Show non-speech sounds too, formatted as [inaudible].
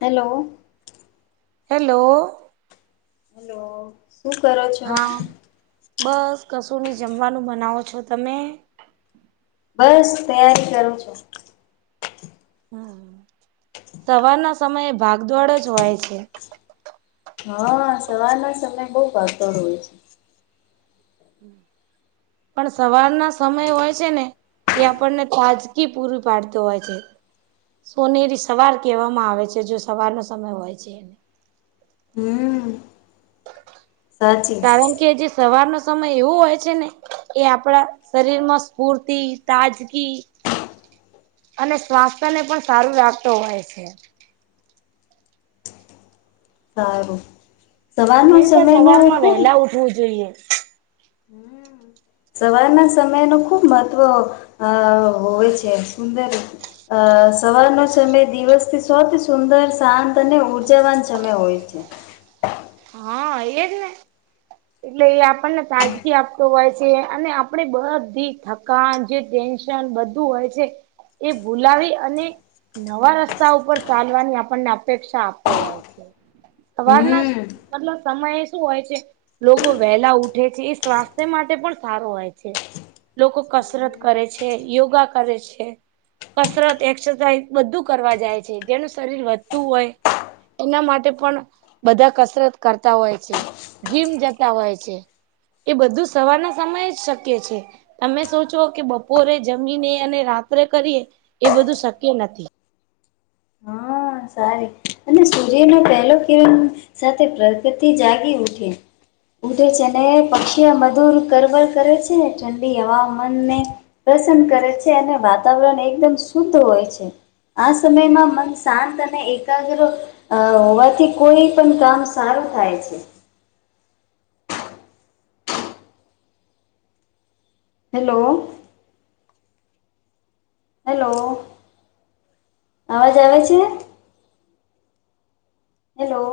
Hello. Hello hello. હું કરો છો? હા બસ કશુંની જમવાનું બનાવો છો તમે બસ તૈયારી કરું છું. હમ સવારના સમયે ભાગદોડ જ હોય છે. હા સવારના સમયે બોઉ ભાગદોડ હોય છે. પણ સવારના સમય હોય છે ને એ આપણને તાજગી પૂરૂ પાડતો હોય છે. સોનેરી સવાર કહેવામાં આવે છે જો સવારનો સમય હોય છે એને હમ. કારણ કે જે સવારનો સમય એવો હોય છે ને એ આપડા શરીર માં સ્ફૂર્તિ, તાજગી અને સ્વાસ્થ્યને પણ સારું રાખતો હોય છે. સારું સવારનો હંમેશા સમય નુ સવારમાં ખુબ વહેલા ઉઠવું જોઈએ. [inaudible] સવારના સમયનું ખૂબ મહત્ત્વ હા--હોય છે સુંદરી અ સવારનો સમય દિવસથી સોથી સુંદર શાંત અને ઉર્જાવાન સમય હોય છે. હા એ જ ને એટલે એ આપણને તાજગી આપતો હોય છે અને આપણે બધી થકાન જે ટેન્શ બધું હોય છે એ ભૂલાવી અને નવા રસ્તા ઉપર ચાલવાની આપણને અપેક્ષા આપતો હોય છે સવારના હમ્મ મતલબ સમયે શું હોય છે. લોકો વહેલા ઉઠે છે એ સ્વાસ્થ્ય માટે પણ સારો હોય છે. લોકો કસરત કરે છે યોગા કરે છે. કસરત એક્સરસાઇઝ બધું કરવા જાય છે જેનું શરીર વધતું હોય. એના માટે પણ બધા કસ કસરત કરતા હોય છે જીમ જતા હોય છે. એ બધું સવારના સમયે જ શક્ય છે તમે સોચો કે બપોરે જમીને અને રાત્રે કરીએ એ બધું શક્ય નથી હા સાર અને સુર્યનો પેહલો કિ સાથે પ્રગતિ જાગી ઉઠી ઉધે છે અને પક્ષી મધુર કરવર કરે છે ઠંડી હવામાનને પ્રસન્ન કરે છે અને વાતાવરણ એકદમ શુદ્ધ હોય છે આ સમયમાં મન શાંત અને એકાગ્ર હોવાથી કોઈ પણ કામ સારું થાય છે હેલો હેલો આવાજ આવે છે હેલો